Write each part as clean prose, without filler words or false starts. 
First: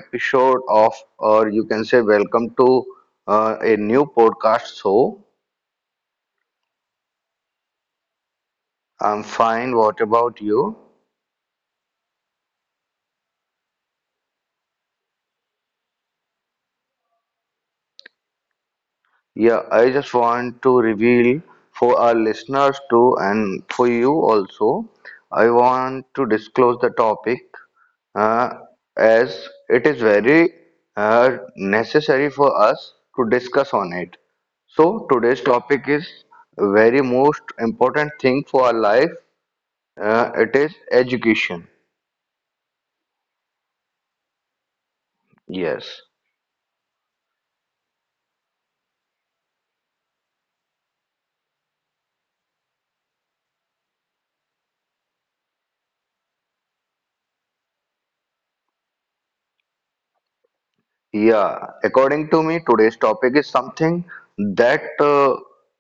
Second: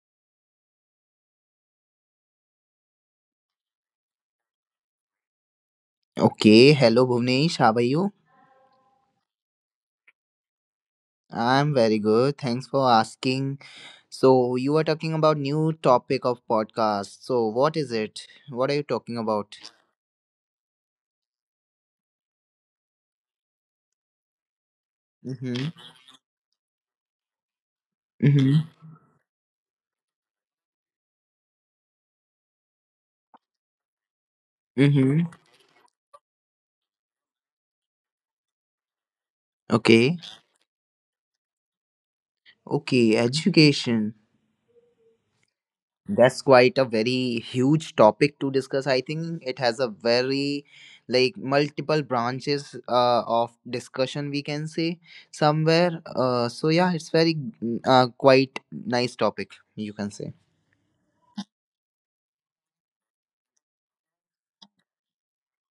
episode of, or you can say, welcome to a new podcast show. Okay, hello Bhuvnesh, how are you? I'm fine. What about you? I'm very good. Thanks for asking. So, you are talking about new topic of podcast. So, what is it? What are you talking about? Yeah, I just want to reveal for our listeners too, and for you also. I Mm-hmm. want to disclose the topic uh, Mm-hmm. as it is very necessary for us to discuss on it. So Mm-hmm. today's topic is very most important thing for our life. Okay. It is education. Okay, education. Yes. That's quite a very huge topic to discuss. I think it has a very like multiple branches of discussion we can say somewhere so yeah it's very quite nice topic you can say. Yeah, according to me, today's topic is something that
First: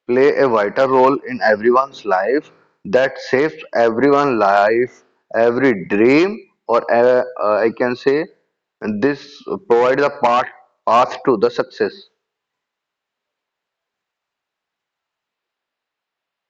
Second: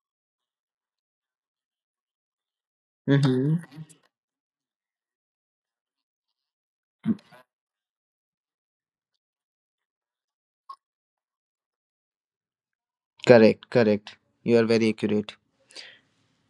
play a vital role in everyone's life, that saves Mm-hmm. everyone' life, every dream, or I can say, this provides a path to the success. Correct, correct. You are very accurate.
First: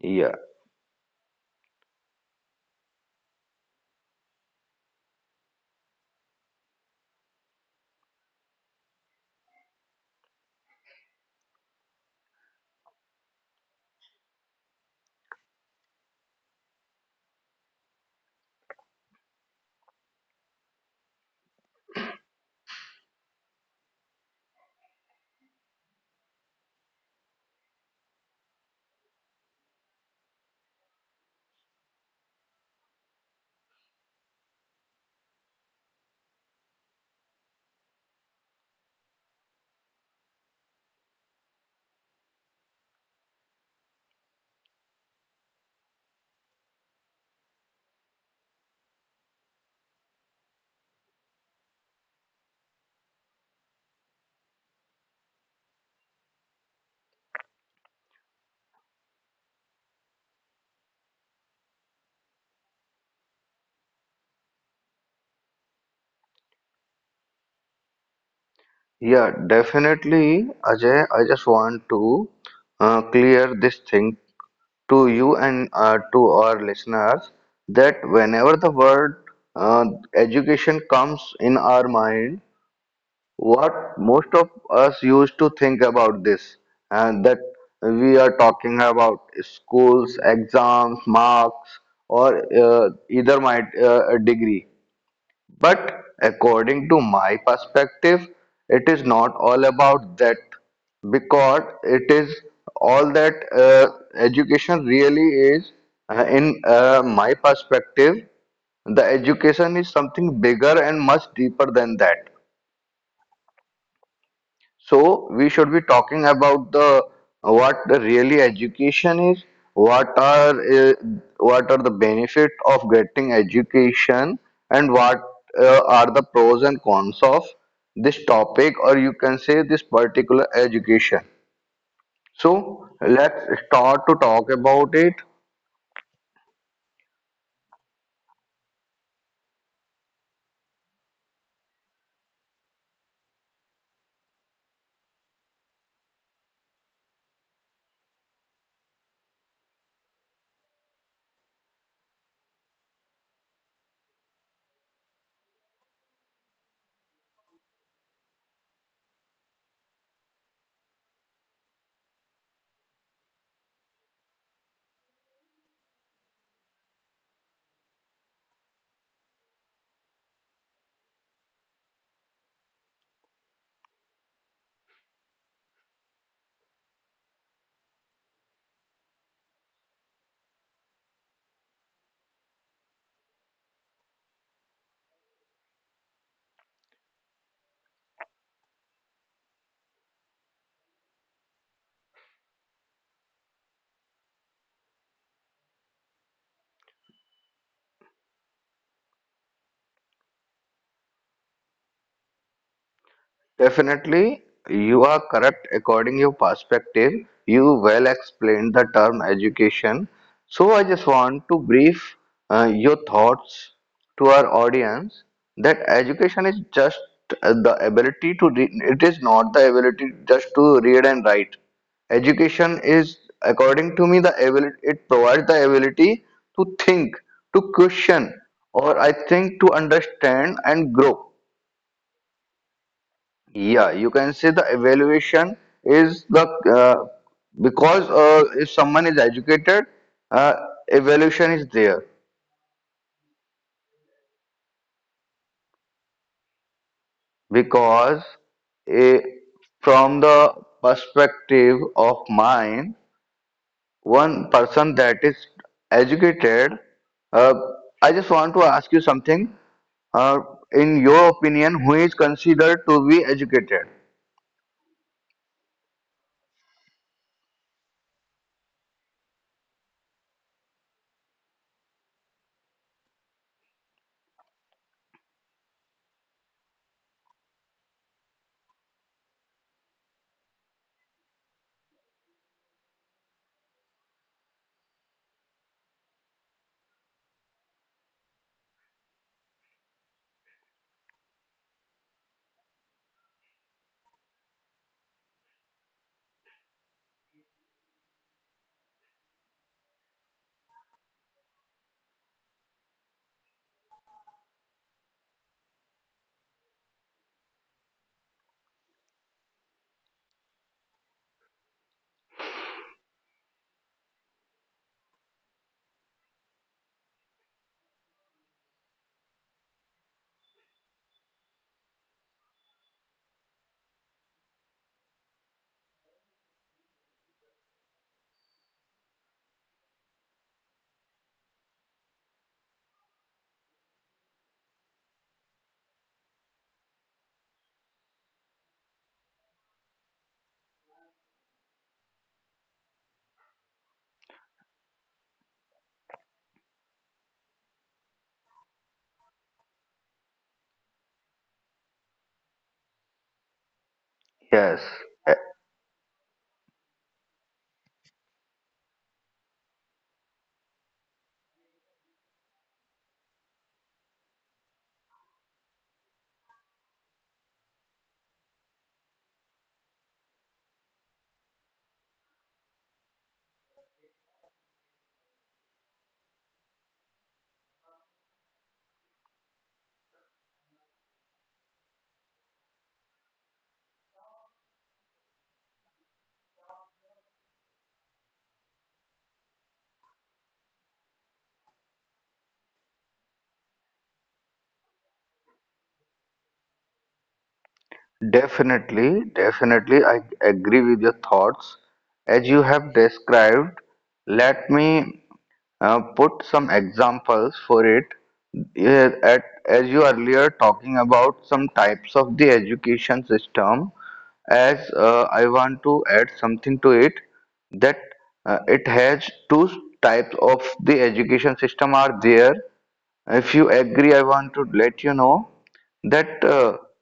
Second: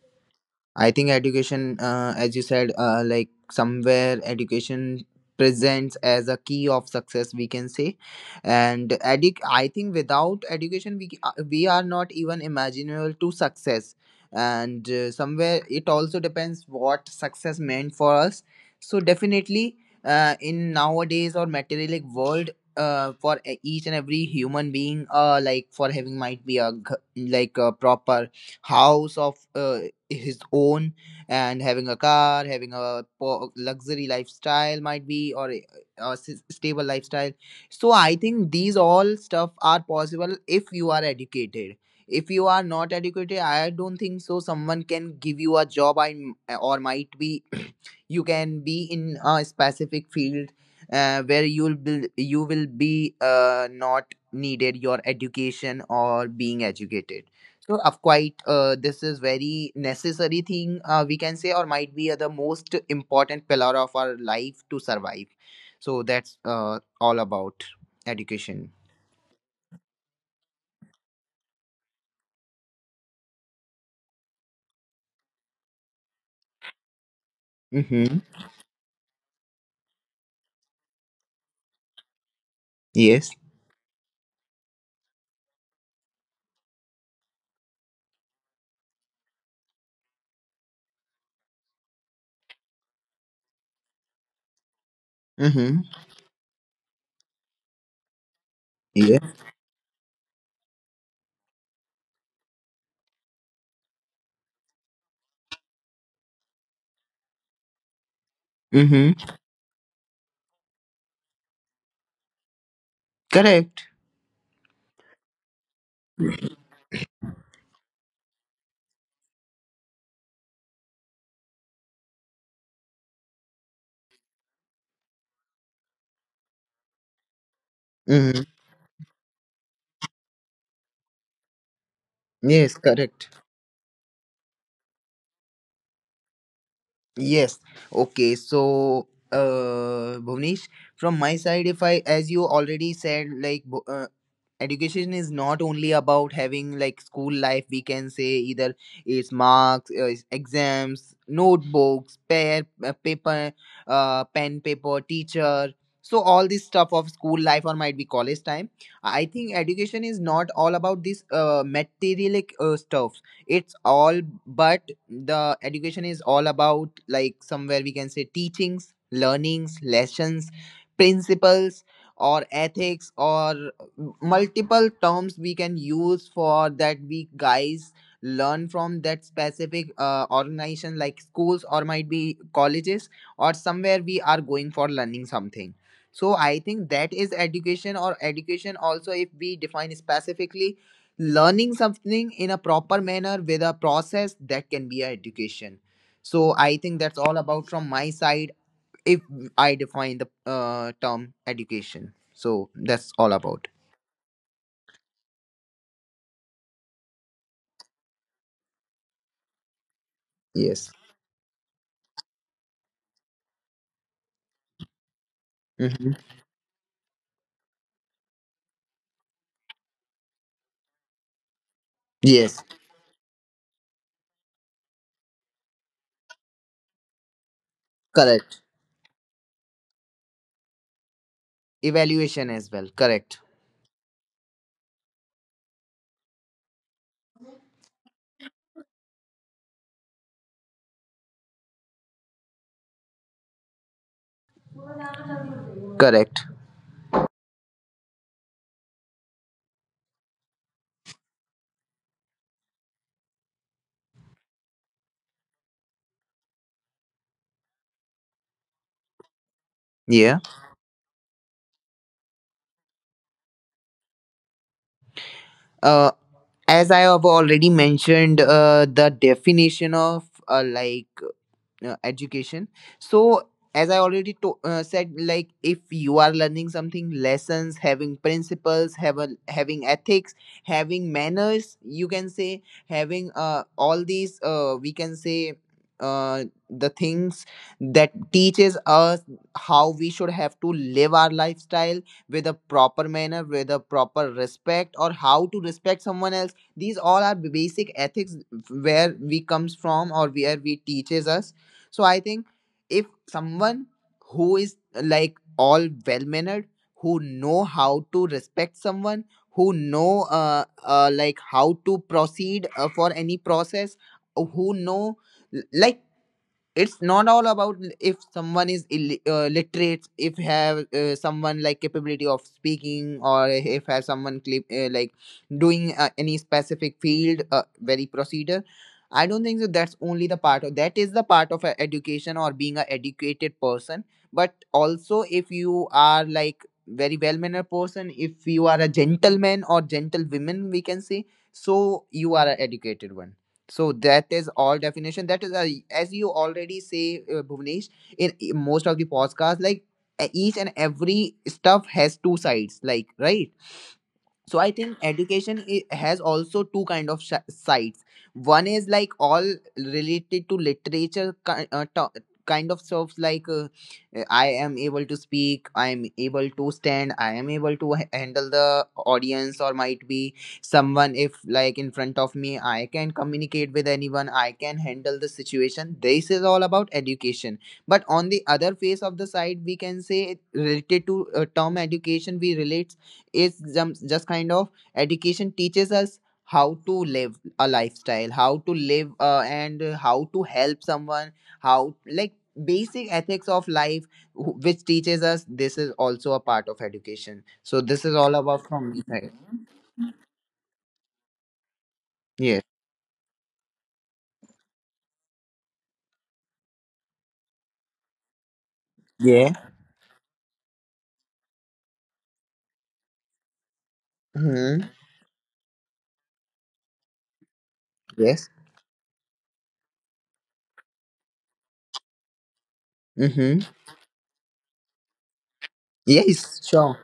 Yeah, I think education, as you said, like somewhere education presents as a key of success, we can say. And I think without education, we are not even imaginable to success. And somewhere it also depends what success meant for us. So definitely, in nowadays or materialistic world. For each and every human being like for having might be a like a proper house of his own, and having a car, having a luxury lifestyle, might be or a stable lifestyle. So I think these all stuff are possible if you are educated. If you are not educated, I don't think so someone can give you a job. Or might be you can be in a specific field where you will be not needed your education or being educated. So, of quite, this is very necessary thing we can say, or might be the most important pillar of our life to survive. So that's all about education. yeah, definitely, Ajay. I just want to clear this thing to you and to our listeners that Mm-hmm. whenever the word uh, education comes in our mind, Yes. what most of us used to think about this, and that we are talking about schools, exams, marks, or either might a degree. Mm-hmm. But according to my perspective, it is Yes. not all about that because it is all that education really is. In my perspective, the Mm-hmm. education is something bigger and much deeper than that. Correct. So we should be talking about the what the really education is, what are uh, what are the benefit of getting education, and what are the pros and cons of this Mm-hmm. topic, or you can say this particular education. Yes. So Correct. let's start to talk about it. Yes. Okay. So, Bhuvnesh, from my side, if I, as you already said, like, education is not only about having like school life. We can say either it's marks, it's exams, notebooks, paper, pen, paper, teacher. So all this stuff of school life or might be college time. I think education is not all about this material like, stuff. It's all, but the education is all about like somewhere we can say teachings, learnings, lessons, principles or ethics, or multiple terms we can use for that. We guys learn from that specific organization like schools or might be colleges or somewhere we are going for learning something. So I think that is education. Or education also, if we define specifically, learning something in a proper manner with a process, that can be a education. So I think that's all about from my side. If I define the term education, so that's all about. Definitely, you are correct according your perspective. You well explained the term education. So I Yes. just want to brief your thoughts to our audience that Hmm. education is just the ability to read. It is not the ability just to read and write. Yes. Education is, according to me, the ability. It provides the ability to think, to question, Correct. or I think to understand and grow. Evaluation as well, correct. Yeah, you can say the evaluation is the uh, because if someone is educated, uh, evaluation is there Correct. because eh, from the perspective of mine, one person that is educated, uh, I just want to ask you something. Uh, Yeah. in your opinion, who is considered to be educated? uh, as I have already mentioned the definition of like education, so as I already said, like if you are learning something, lessons, having principles, have a, having ethics, having manners, you can say having all these we can say uh, the things that teaches us how we should have to live our lifestyle with a proper manner, with a proper respect, or how to respect someone else. These all are basic ethics where we comes from or where we teaches us. So I think if someone who is like all well mannered, who know how to respect someone, who know like how to proceed for any process, who know like, it's not all about if someone is literate, if have someone like capability of speaking, or if have someone like doing any specific field very procedure. I don't think that that is the part of education or being a educated person. But also if you are like very well mannered person, if you are a gentleman or gentlewoman, we can say, so you are an educated one. So that is all definition. That is, a, as you already say, Bhuvnesh, in most of the podcasts, like each and every stuff has two sides, like, right? So I Yes. think education has also two kind of sides. One is like all related to literature kind of stuff like I am able to speak, I am able to stand, I am able to handle the audience, or might be someone if like in front of me, I can communicate with anyone, I can handle the situation. This is all about education. But on the other face of the side, we can say, related to term education we relate, is just kind of, education teaches us how to live a lifestyle, how to live and how to help someone, how like basic ethics of life which teaches us. This is also a part of education. So this is all about from me Definitely, side. definitely, I agree with your thoughts. As you Yes. have described, let me put some examples for it. Yeah, at, Yeah. as you earlier talking about some types of the education system, as Mm-hmm. I want to add something to it, that Yes. It has two types of the education system are there. If Mm-hmm. you agree, I want to let you know that. Yes, Uh, sure.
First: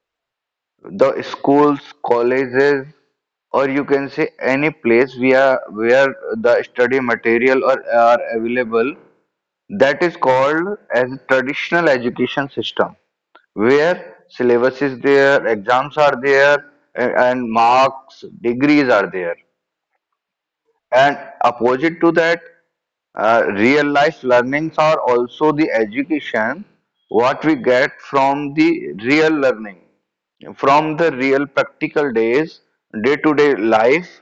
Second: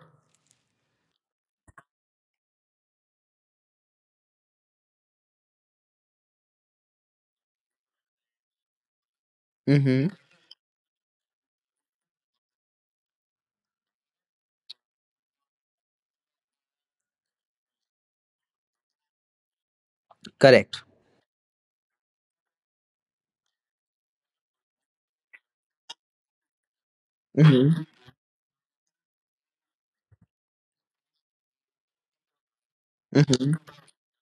the schools, colleges, or you can say any place where the study material or are available. That Mm-hmm. is called as traditional education system, where syllabus is there, exams are there, and marks, degrees are there. Correct. And opposite to that, real life learnings are also the education what we Mm-hmm. get from the real learning, from the real practical days, day to day Mm-hmm. life.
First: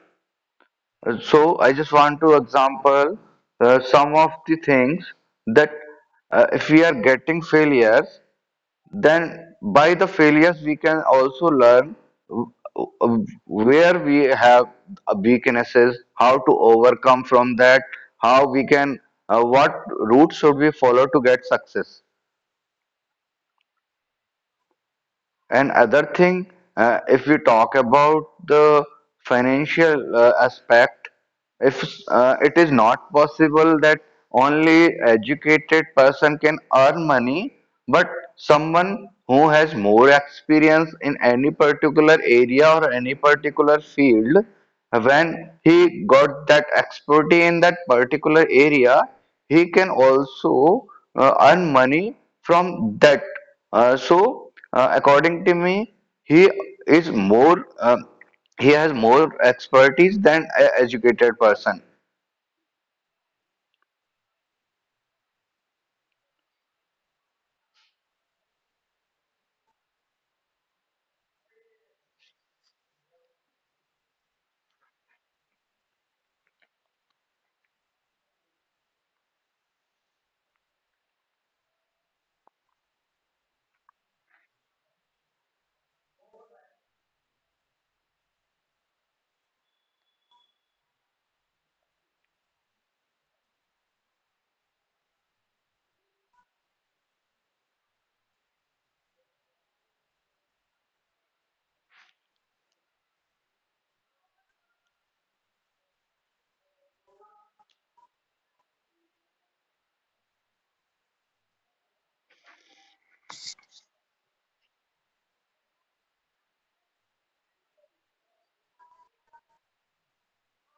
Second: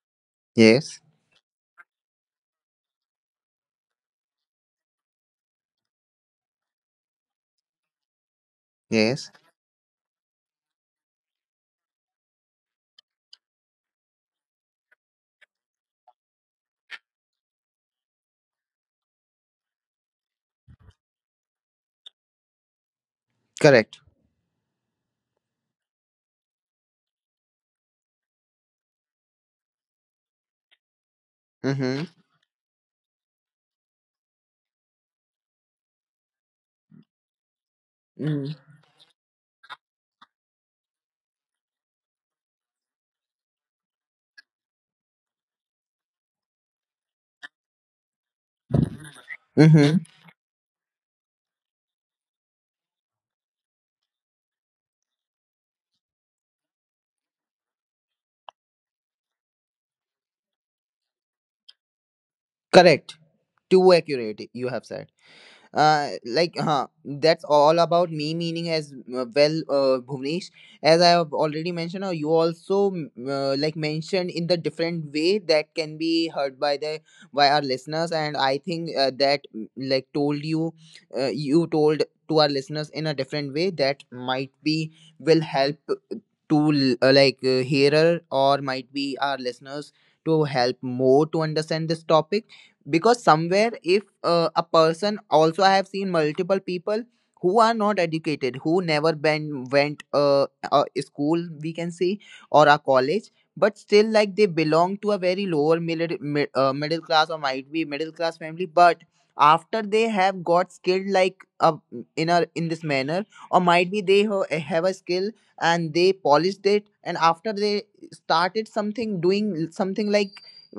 Yes. So, I just want to example some of the things that if we are getting failures, Yes. then by the failures we can also learn uh, where we have weaknesses, how to overcome from that, how we can what route should we follow to get success. Correct. And other thing, if we talk about the financial aspect, if Mm-hmm. It is not possible that only educated person can earn money, but someone who has more experience in any particular area or any particular field, when he got that expertise in that particular area, he can Mm-hmm. also earn money from that. So according to me, he is more he has more expertise than an educated person. Correct, too accurate you have said. Like, huh? That's all about me meaning, as well, Bhuvnesh, as I have already mentioned, or you also like mentioned in the different way that can be heard by the by our listeners. And I think that like told you, you told to our listeners in a different way that might be will help to like hearer or might be our listeners, to help more to understand this topic. Because somewhere if a person also, I have seen multiple people who are not educated, who never went a school we can say, or a college, but still like they belong to a very lower middle, middle class or might be middle class family, but after they have got skilled like in a in this manner, or might be they have a skill and they polished it, and after they started something doing something, like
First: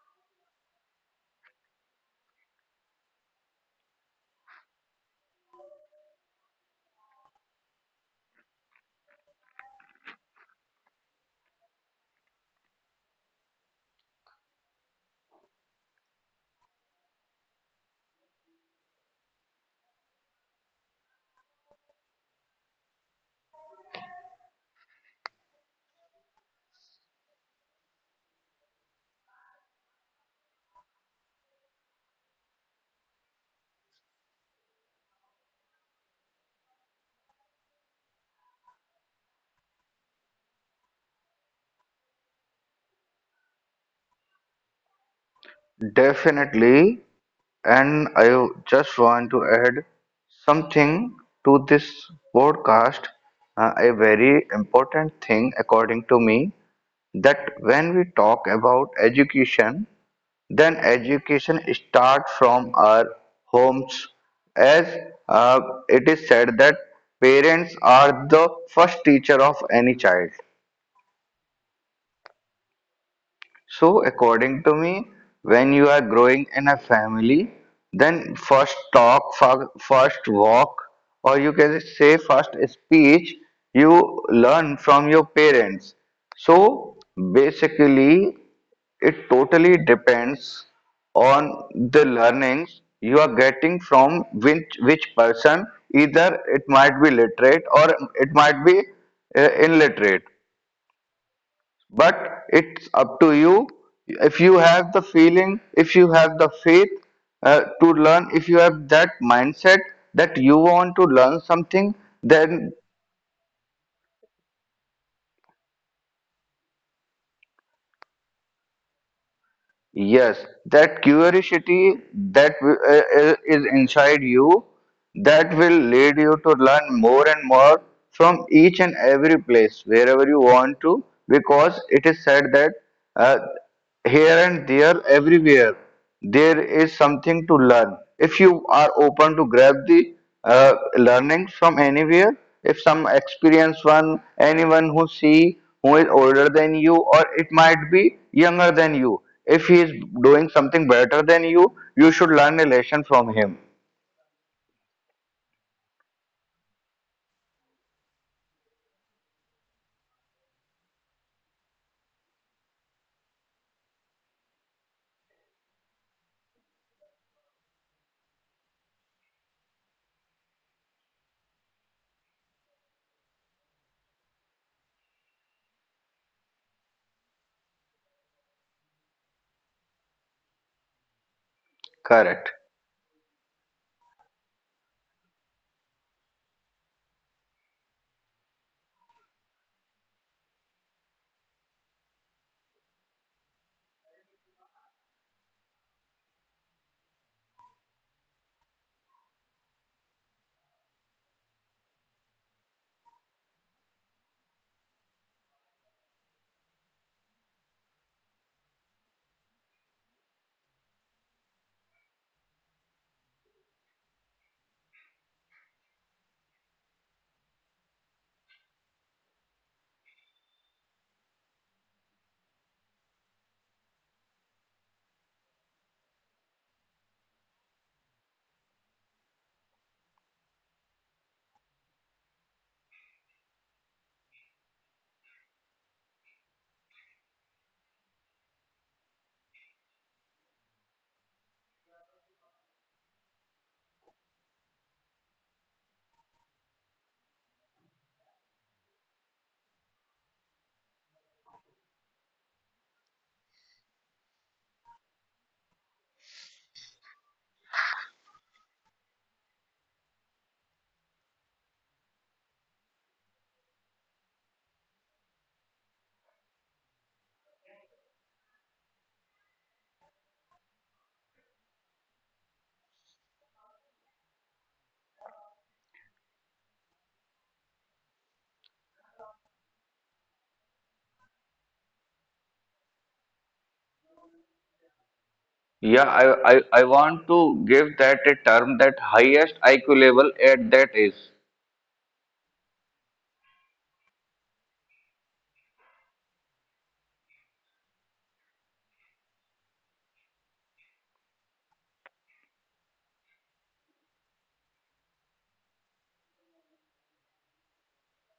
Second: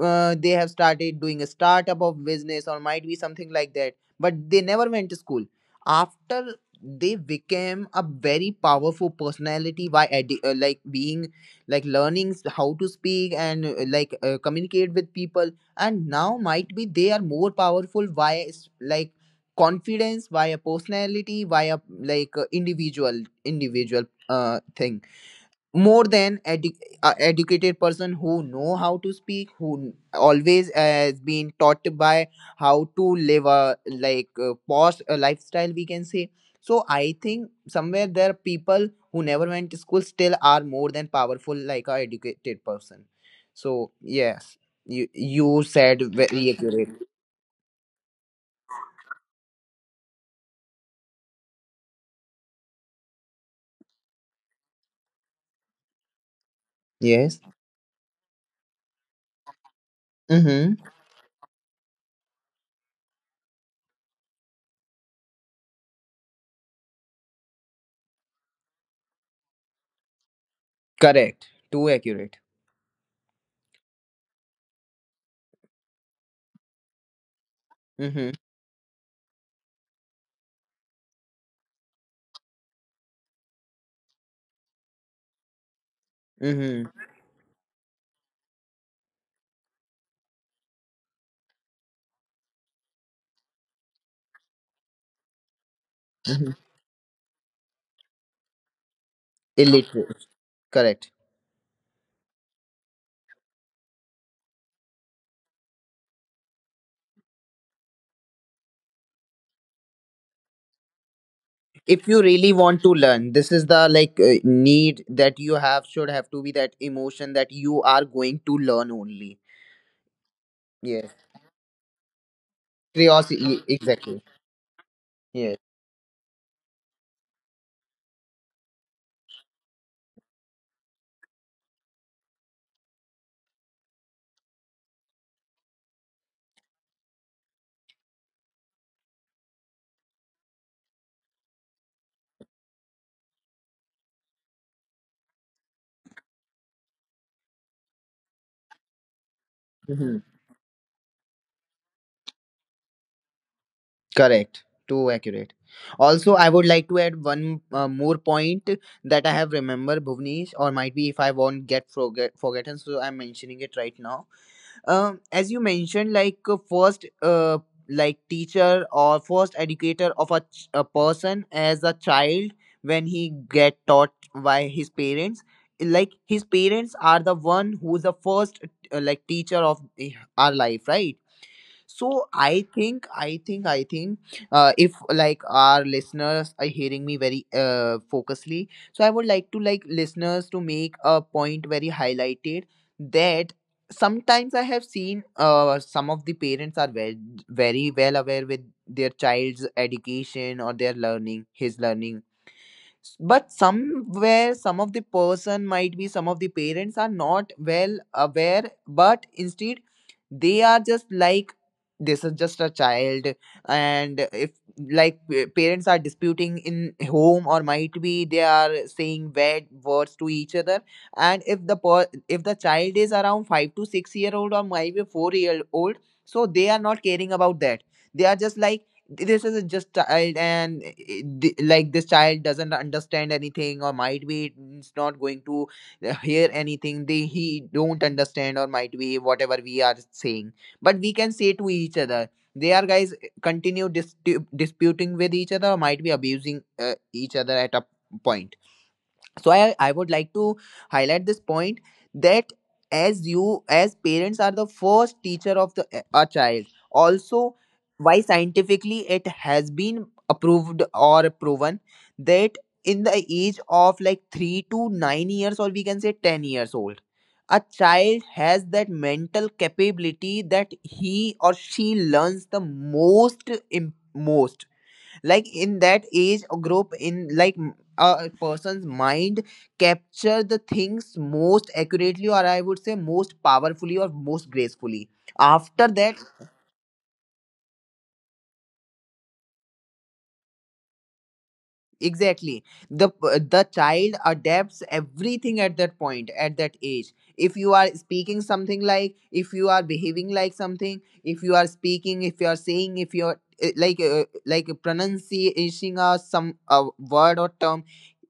they have started doing a startup of business or might be something like that, but they never went to school. After, they became a very powerful personality by like being like learning how to speak and like communicate with people. And now might be they are more powerful via like confidence, via personality, via like individual thing, more than educated person who know how to speak, who always has been taught by how to live a like a posh a lifestyle we can say. So I think somewhere there are people who never went to school, still are more than powerful like a educated person. So yes, you said very accurate. Definitely, and I just want to add something to this podcast. A very important thing, according to me, Yes. that when we talk about education, then Mm-hmm. education starts from our homes, as uh, it is said that parents are the first teacher of any child. Correct, too accurate. So, according to me, when you are growing in a family, Mm-hmm. then first talk, first walk, or you can say first speech, you learn from your parents. Mm-hmm, So, basically, it totally depends on the learnings you are getting from which person, either mm-hmm. it might be literate or it might be Illiterate, illiterate, correct. but it's up to you. If you have the feeling, if you have the faith to learn, if you have that mindset that you want to learn something, If you really then want to learn, this is the like need, that you have should have to be that emotion that you are going to learn only. yes, that Yes. curiosity that Curiosity, is e, exactly. inside you, that Yes. will lead you to learn more and more from each and every place wherever you want to, because it is said that uh, here and there everywhere there is something to learn if you are open to grab the learning from anywhere. If some experienced one, anyone who see, who is older than you or it might be younger than you, if he is Hmm. doing something better than you, you should learn a lesson from him. Correct, too accurate. Also I would like to add one more point that I have remembered, Bhuvnesh, or might be if I won't get forgotten, so I'm mentioning it right now. As you mentioned, like first like teacher or first educator of a, a person as a child, when he get taught by his parents, like his parents are the one who's the first like teacher of our life, right? So Correct. I think if like our listeners are hearing me very focusedly, so I would like to like listeners to make a point very highlighted, that sometimes I have seen some of the parents are very, very well aware with their child's education or their learning, his learning, but somewhere some of the person, might be some of the parents are not well aware, but instead they are just like, this is just a child. And if like parents are disputing in home, or might be they are saying bad words to each other, and if the if the child is around 5 to 6 year old, or maybe 4-year old, so they are not caring about that. They are just like, this is a just child, and like this child doesn't understand anything, or might be it's not going to hear anything, they he don't understand, or might be whatever we are saying but we can say to each other, they are guys continue disputing with each other, or might be abusing each other at a point. So I would like to highlight this point, that as you, as parents are the first teacher of the a child, also why scientifically it has been approved or proven, that in the age of like 3 to 9 years, or we can say 10 years old, a child has that mental capability that he or she learns the most, im- most, like in that age or group in like a person's mind capture the things most accurately, or I would say most powerfully or most gracefully. After Yeah, that, I want to give that a term, that highest IQ level at that age. exactly. The child adapts everything at that point, at that age. If you are speaking something, like if you are behaving like something, if you are speaking, if you are saying, if you are like pronouncing some word or term,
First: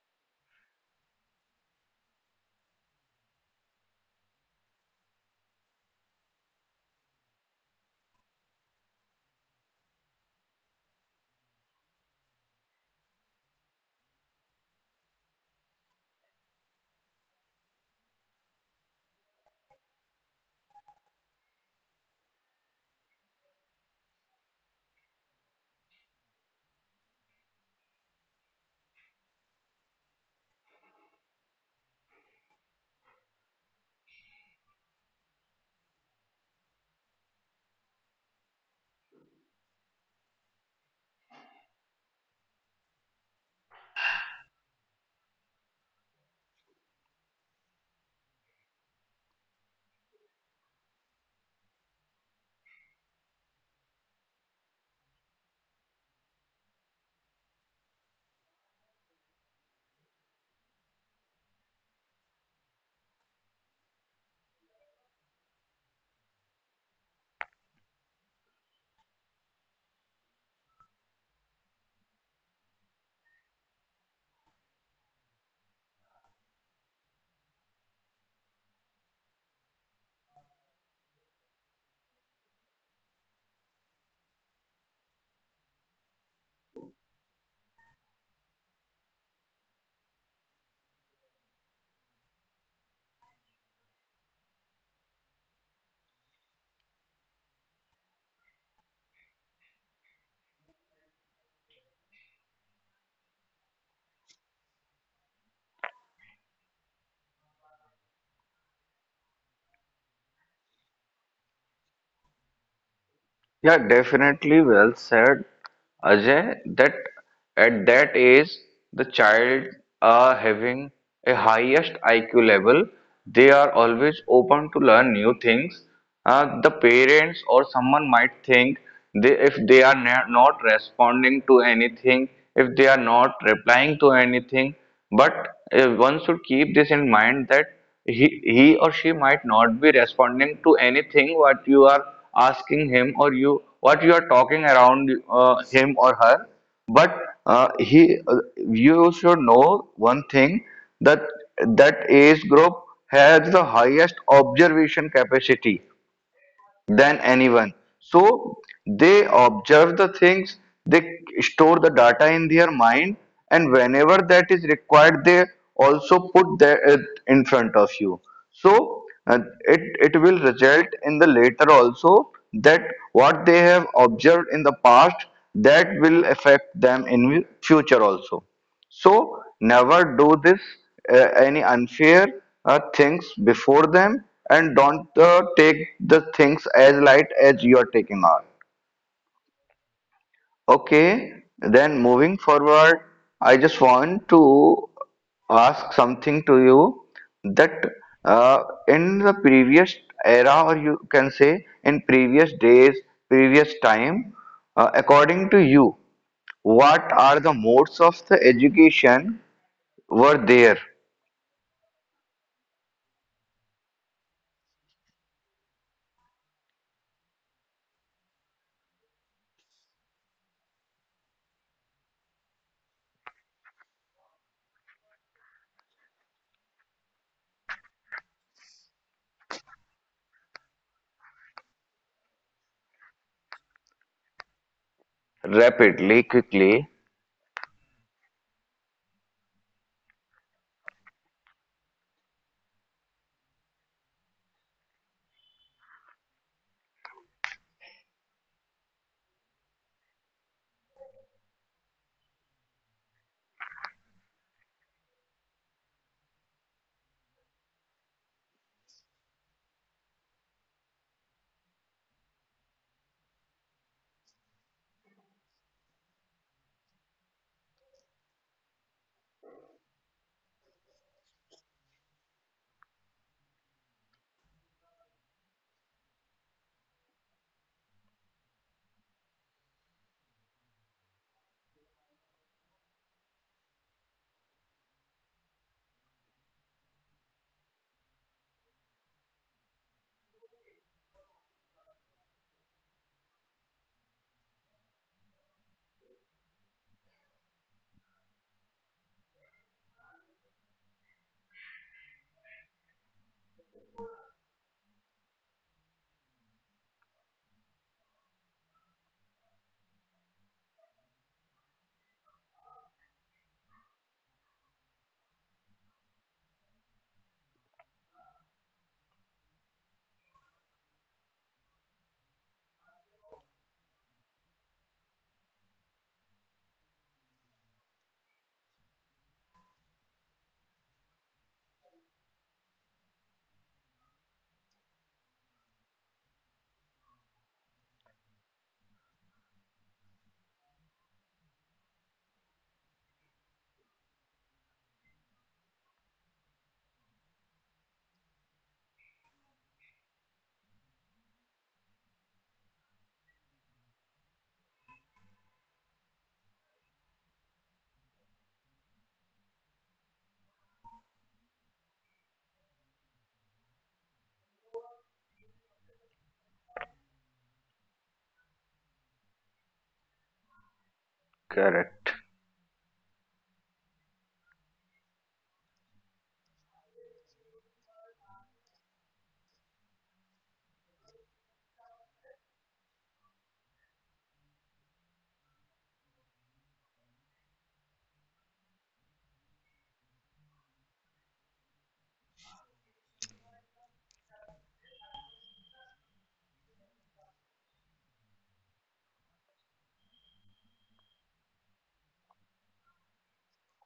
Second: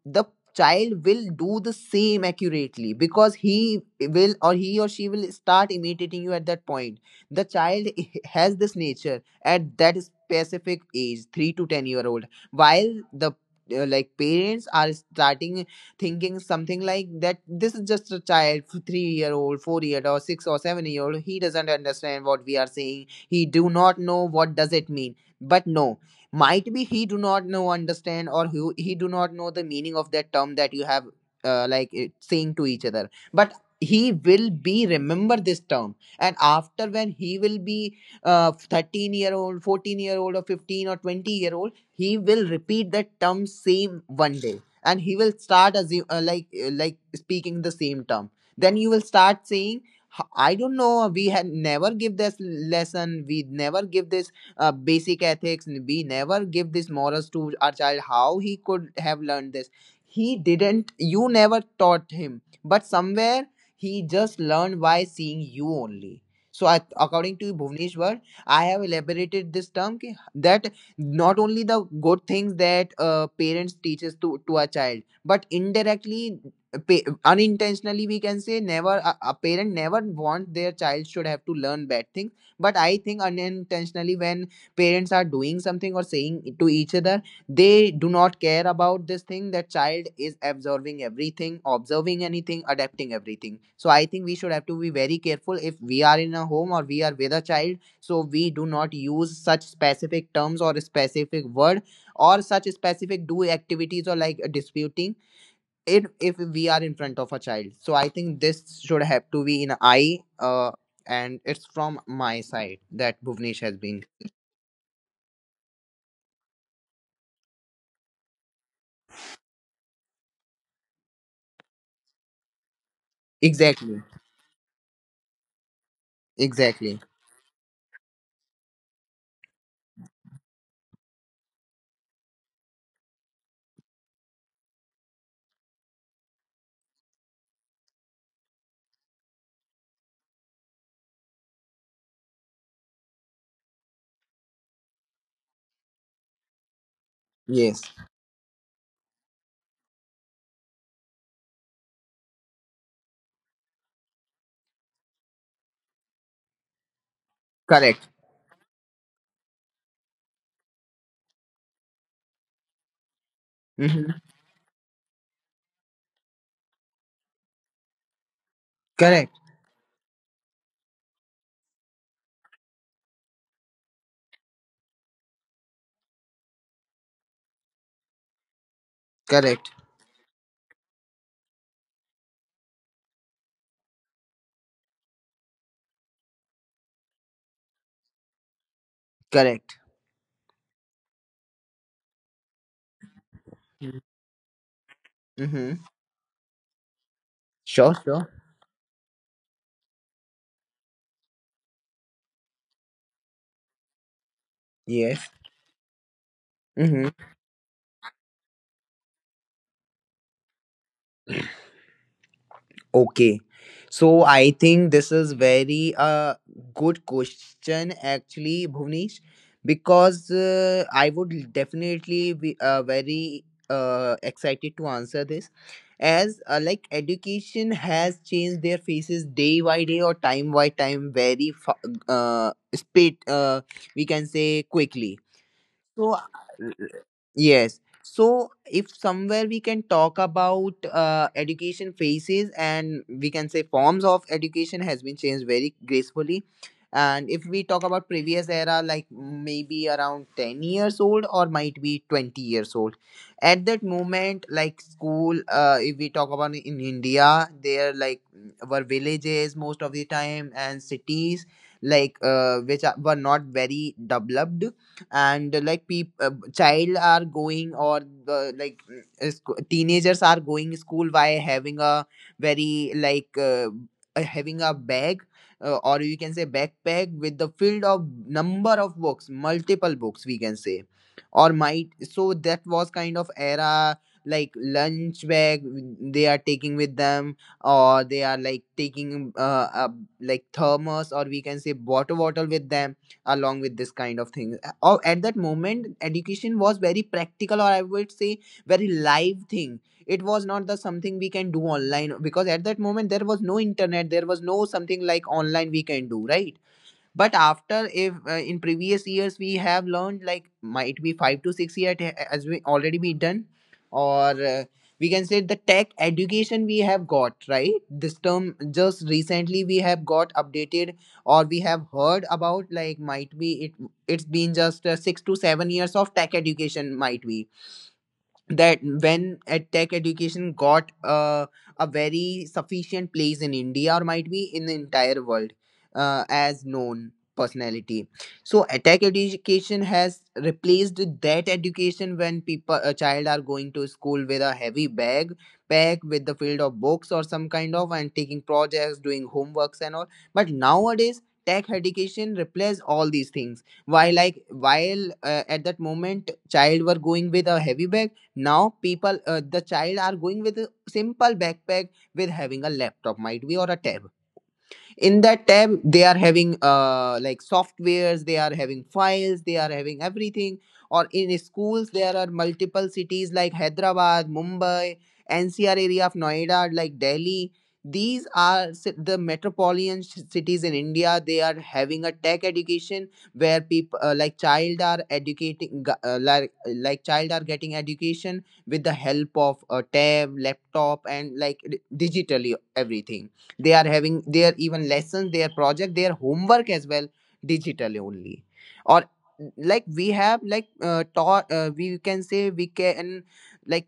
the child will do the same accurately, because he will, or he or she will start imitating you at that point. The child has this nature at that specific age, 3 to 10 year old. While the like parents are starting thinking something like that, this is just a child, 3 year old, 4 year, or 6 or 7 year old, he doesn't understand what we are saying, he do not know what does it mean. But no, might be he do not know understand, or who he do not know the meaning of that term that you have like it, saying to each other, but he will be remember this term, and after, when he will be 13-year old, 14-year old, or 15 or 20-year old, he will repeat that term same one day, and he will start assume, like speaking the same term. Then you will start saying, "I don't know, we had never give this lesson, we never give this basic ethics, we never give these morals to our child, how he could have learned this, he didn't, you never taught him, but somewhere he just learned by seeing you only." So I, according to Bhuvneshwar, I have elaborated this term that not only the good things that parents teaches to a child, but indirectly, unintentionally we can say, never a parent never want their child should have to learn bad things. But I think, unintentionally, when parents are doing something or saying to each other, they do not care about this thing, that child is absorbing everything, observing anything, adapting everything. So I think we should have to be very careful, if we are in a home, or we are with a child, so we do not use such specific terms or specific word, or such specific do activities, or like disputing it, if we are in front of a child. So I think this should have to be in eye, and it's from my side that Bhuvnesh has Yeah, been. definitely well said, Ajay, that at that age, the child are having a highest IQ level. They are Exactly. always open to learn new things. The Exactly. parents or someone might think they, if they are not responding to anything, if they are not replying to anything, but one should keep this in mind that he, he or she might not be responding to anything what you are asking him, or you what you are talking around him or her, but Yes. he you should know one thing, that that age group has the highest observation capacity than anyone. Correct. So they observe the things, they store the data in their mind, and Mm-hmm. whenever that is required, they also put that in front of you. So Correct. uh, it it will result in the later also, that what they have observed in the past, that will affect them in future also. So Correct. never do this any unfair things before them, and don't take the things as light as you are taking on. Correct. Okay, then moving forward, I just want to Mm-hmm. ask something to you, that Sure. Sure. In the previous era, or you can say in previous days, previous time, Yes. according to you, Mm-hmm. what are the modes of the education were there? Okay. So I think this is very good question, actually, Bhuvnesh, because I would definitely be very excited to answer this, as like education has changed their faces day by day, or time by time, very speed, we can say, quickly, so. Rapidly, quickly, Yes. So if somewhere we can talk about education phases, and we can say forms of education has been changed very gracefully. And if we talk about previous era, like maybe around 10 years old, or might be 20 years old. At that moment, like school, if we talk about in India, there like were villages most of the time, and cities like, which are, were not very developed, and like people child are going, or the like teenagers are going school by having a very like having a bag, or you can say backpack with the field of number of books, multiple books we can say, or might. So that was kind of era, like lunch bag they are taking with them, or they are like taking a, like thermos, or we can say water bottle with them, along with this kind of thing. Or at that moment education was very practical, or I would say very live thing. It was not the something we can do online, because at that moment there was no internet, there was no something like online we can do, right? But after, if in previous years we have learned, like might be 5 to 6 year, as we already be done, or we can say the tech education we have got, right, this term just recently we have got updated, or we have heard about, like might be it's been just 6 to 7 years of tech education, might be, that when ed tech education got a very sufficient place in India, or might be in the entire world, as known personality. So ed tech education has replaced that education when people a child are going to school with a heavy bag pack with the field of books or some kind of, and taking projects, doing homeworks and all. But nowadays tech education replaces all these things. While at that moment child were going with a heavy bag, now people the child are going with a simple backpack, with having a laptop might be, or a tablet. In that tab they are having like softwares, they are having files, they are having everything. Or in schools, correct. there are multiple cities like Hyderabad, Mumbai, NCR area of Noida, like Delhi, these are the metropolitan cities in India, they are having a tech education, where people like child are educating, like child are getting education with the help of a tab, laptop, and like digitally everything. They are having their even lessons, their project, their homework as well, digitally only. Or like we have like taught, we can say, we can, like,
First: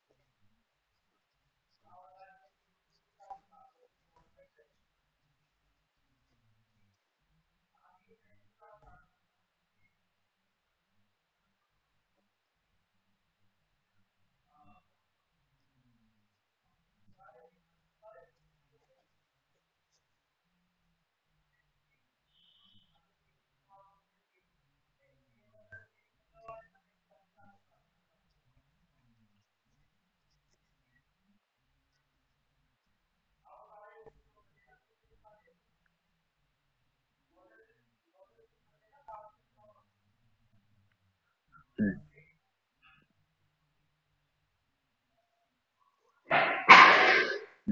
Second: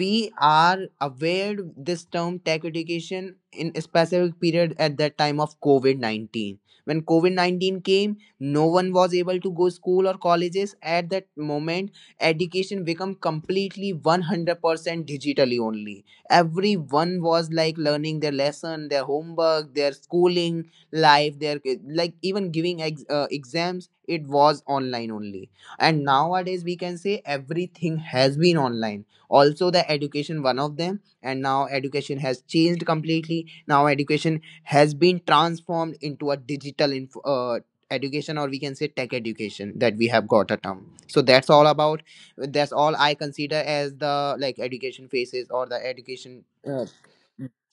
we are aware this term tech education in a specific period at that time of covid-19. When covid-19 came, no one was able to go school or colleges. At that moment education become completely 100% digitally only. Everyone was like learning their lesson, their homework, their schooling life, their like even giving exams, it was online only. And nowadays we can say everything has been online, also the education one of them, and now education has changed completely, now education has been transformed into a digital education, or we can say tech education that we have got a term. So that's all about, that's all I consider as the like education phases, or the education uh,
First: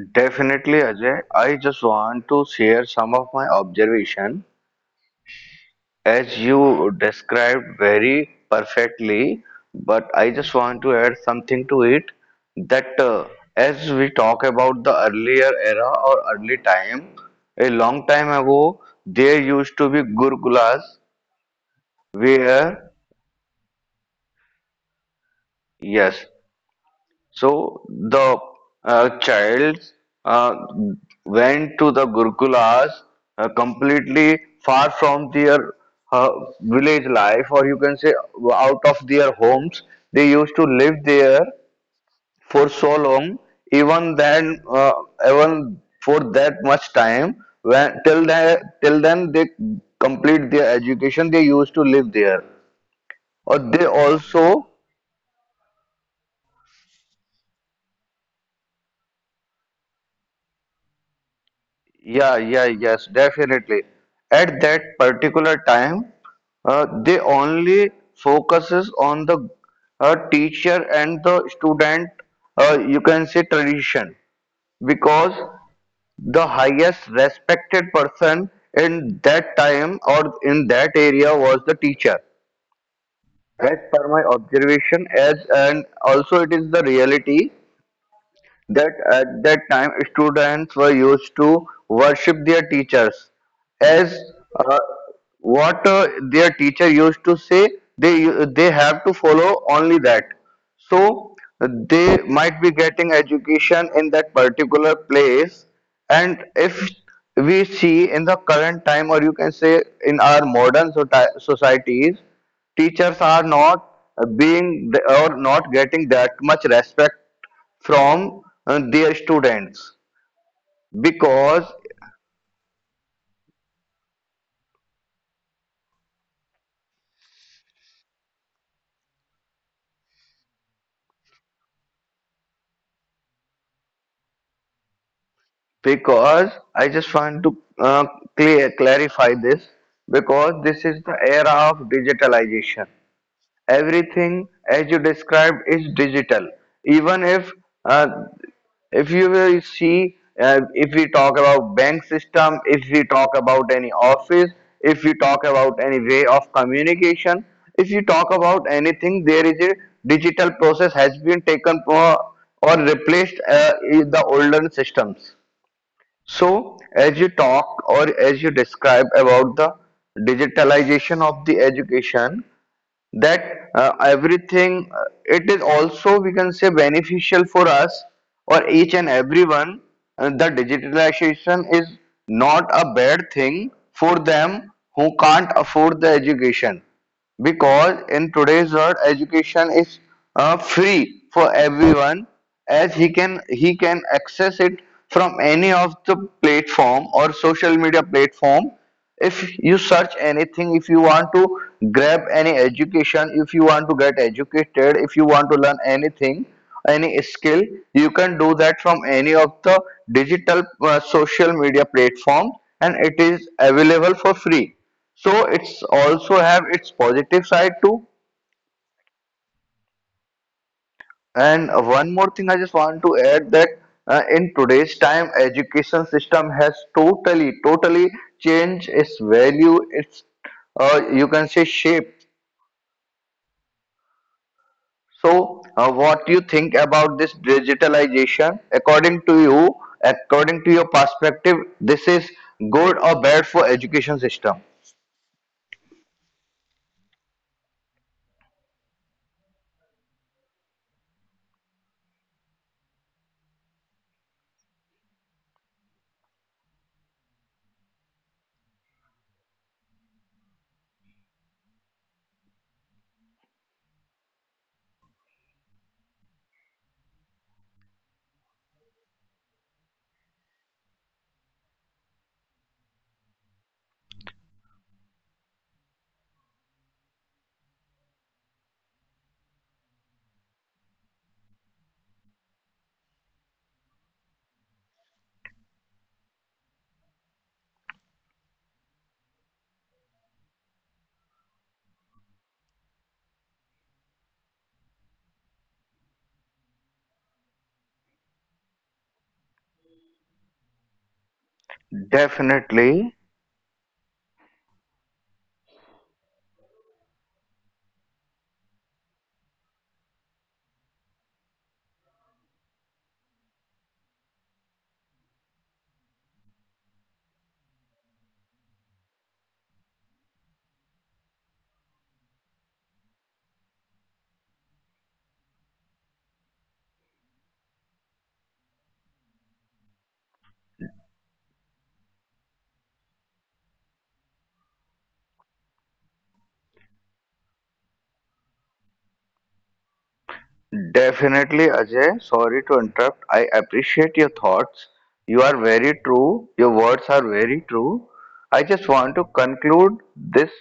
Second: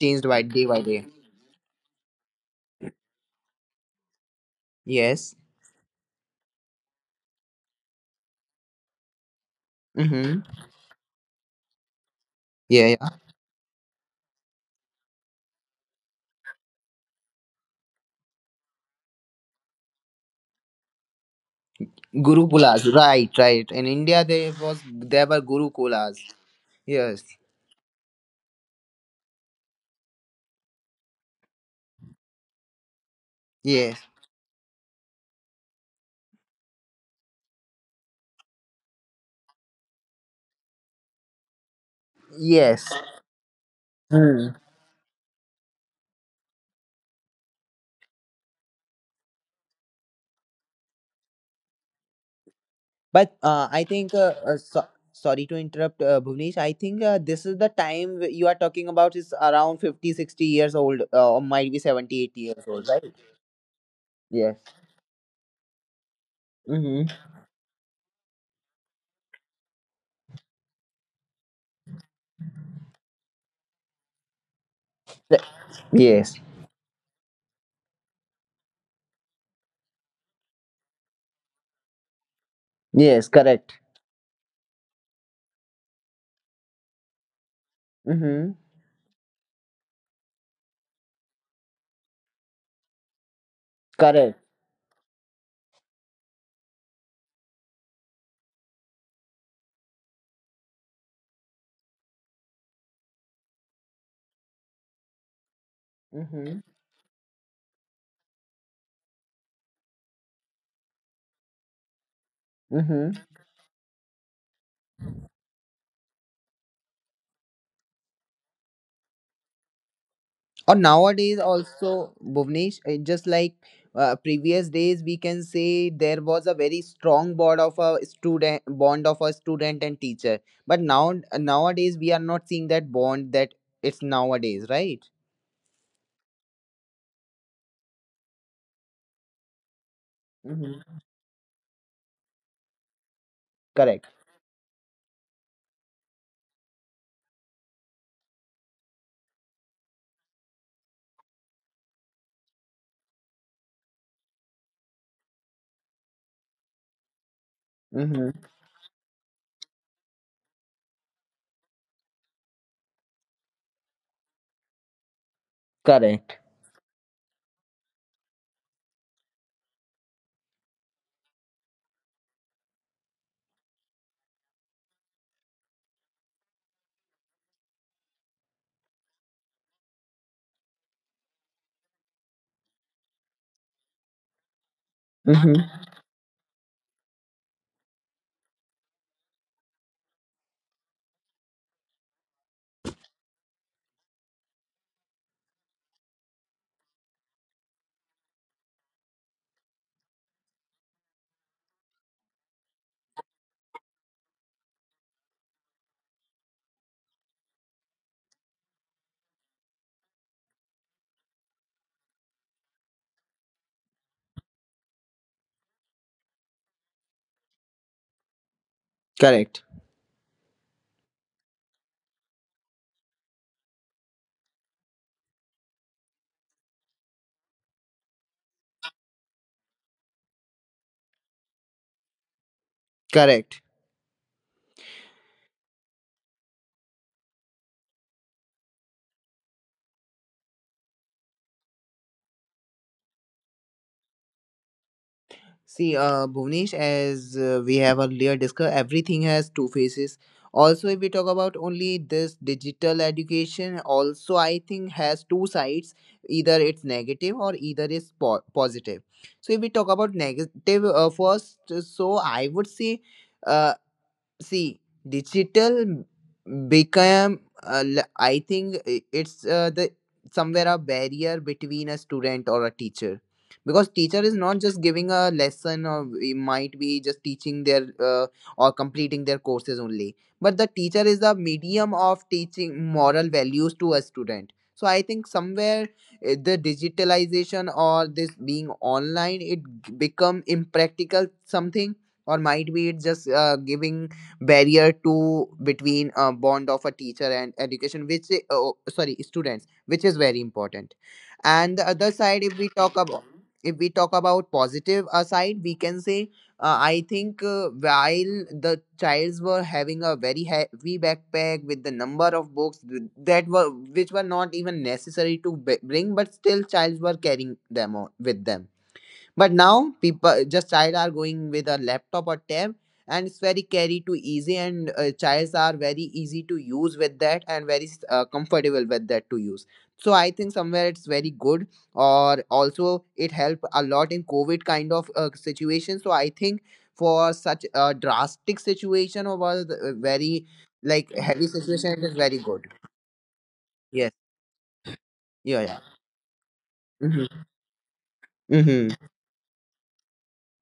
changed by day Definitely, by day. Ajay. I just want to share some of my observation, Yes. as you described very perfectly, but I Mm-hmm. just want to add something to it, Yeah, that yeah. As we talk about the earlier era or early time, a long time ago, there used to be Gurukulas Gurukulas, where, right, right, in India there was, there were Gurukulas. yes, Yes. so the child uh, went to the Gurukulas Yes. completely far from their uh, village life, or you can say out of their homes. They used to live there for Yes. so long, even Hmm. then, even for that much time. When till then they complete their education, they used to live there. But Or I they think, also sorry to interrupt, Bhuvnesh, I think this is the time you are talking about is around 50, 60 years old, or might be 70, yeah, 80 years yeah, old, yes, right? definitely. Yes. At that particular time, Mm-hmm. they only focuses on the teacher and the student, you can say tradition, because Yes. the highest respected person in that time or in that area was the teacher. Yes. Correct. As per my observation, as and also it is the reality Mm-hmm. that at that time students were used to worship their teachers, as Correct. uh, what their teacher used to say, they they have to follow only that, so they might be getting education in that particular place. And Mm-hmm. if we see in the current time, or you can say in our modern societies, Mm-hmm. teachers are not being or not getting that much respect from their students, Or nowadays because also, Bhuvnesh, just like previous days, we can say there was a very strong bond of a student, bond of a student and teacher. But now, nowadays, we are not seeing that bond that it's nowadays, right? I just want to clear clarify this, because this Mm-hmm. is the era of digitalization. Correct. Everything, as you described, is digital. Even uh, if you will see if we talk about bank system, if we talk about any office, if we talk about any way of communication, if you talk Mm-hmm. about anything, there is a digital process has been taken for or replaced in the older systems. Correct. So as you talk or as you describe about the digitalization of the education, that everything it is also we can say beneficial for us or each and everyone. The digitalization is not a bad thing for them who can't Mm-hmm. afford the education, because in today's world education is free for everyone, as he can access it from any of the platform or social media platform. If you search anything, if you want to grab any education, if you want to get educated, if you want to learn anything, any skill, you can do that from any of the digital social media platform, and it is available for free. So it's also have its positive side too. Correct. And one more thing I just want to add, that in today's time, education system has totally, totally changed its value, its you can say shape. Correct. So what you think about this digitalization? According to you, according to your perspective, this is good or bad for education system? See, Bhuvnesh, as we have earlier discussed, everything has two faces. Also, if we talk about only this digital education, also I think has two sides. Either it's negative, or either it's positive. So if we talk about negative first, so I would say, uh, see, digital become, I think it's the somewhere a barrier between a student or a teacher, because teacher is not just giving a lesson, or it might be just teaching their or completing their courses only, but the teacher is a medium of teaching moral values to a student. So I think somewhere the digitalization, or this being online, it become impractical something, or might be it just giving barrier to between a bond of a teacher and education, which, oh sorry, students, which is very important. And the other side, Definitely. If we talk about positive side we can say, I think, while the childs were having a very heavy backpack with the number of books, that were, which were not even necessary to bring, but still childs were carrying them on, with them. But now people just child are going with a laptop or tab, and it's very carry to easy, and childs are very easy to use with that, and very comfortable with that to use. So I think somewhere it's very good, or also it helped a lot in COVID kind of situation. So I think for such a drastic situation, or was a very like heavy Definitely, situation, it is Ajay. very Sorry good. to interrupt. I Yes. appreciate your thoughts. You are Yeah. Yeah. very true. Your words are Mm-hmm. very true. I just Mm-hmm. want to conclude this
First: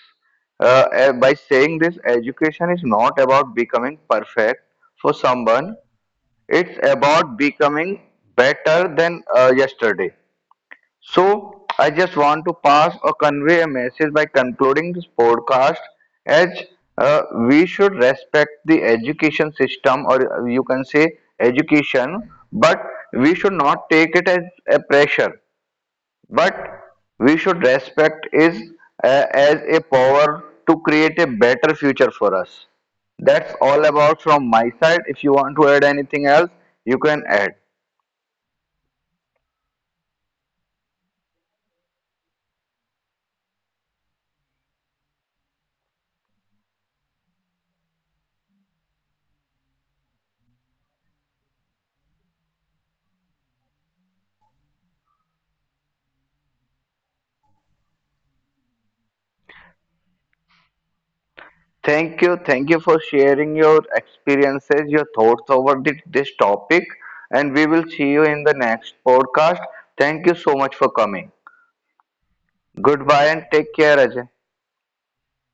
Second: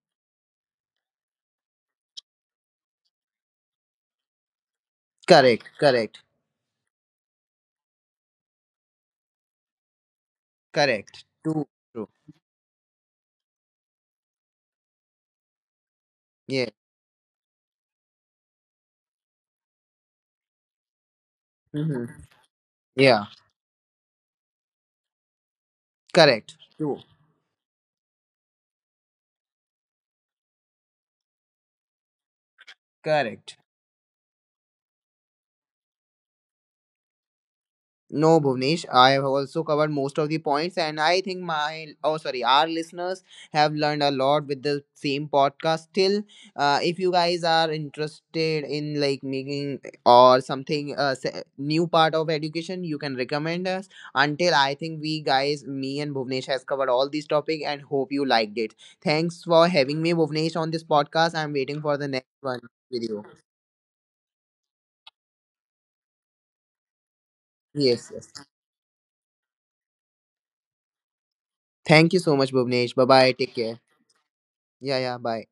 by saying this education is not about becoming perfect for Correct. someone, Correct. it's about becoming better than yesterday. Correct. So, True. I True. just want to pass or convey a message by concluding this podcast as Yeah. uh, we should respect the education system, or you can say Mm-hmm. education, but Yeah, we should not take it as a pressure, correct. but True. we should respect it as a power to create a better future for us. That's Correct. all about from my side. If you want to add anything else, you can add. No, Bhuvnesh, I have also covered most of the points, and I think my, oh sorry, our listeners have learned a lot with the same podcast. Still, if you guys are interested in like making or something new part of education, you can recommend us. Until, I think we guys, me and Bhuvnesh, has covered all these topic, and hope you liked it. Thanks for having me, Bhuvnesh, on this podcast. I'm waiting for the Thank next you. one Thank you for with you. sharing your experiences, your thoughts over this topic. And we will see Yes, you yes. in the next podcast. Thank you so much for coming. Thank you so much, Bhuvnesh. Bye Goodbye bye. and Take take care. care, Ajay. Yeah, yeah. Bye.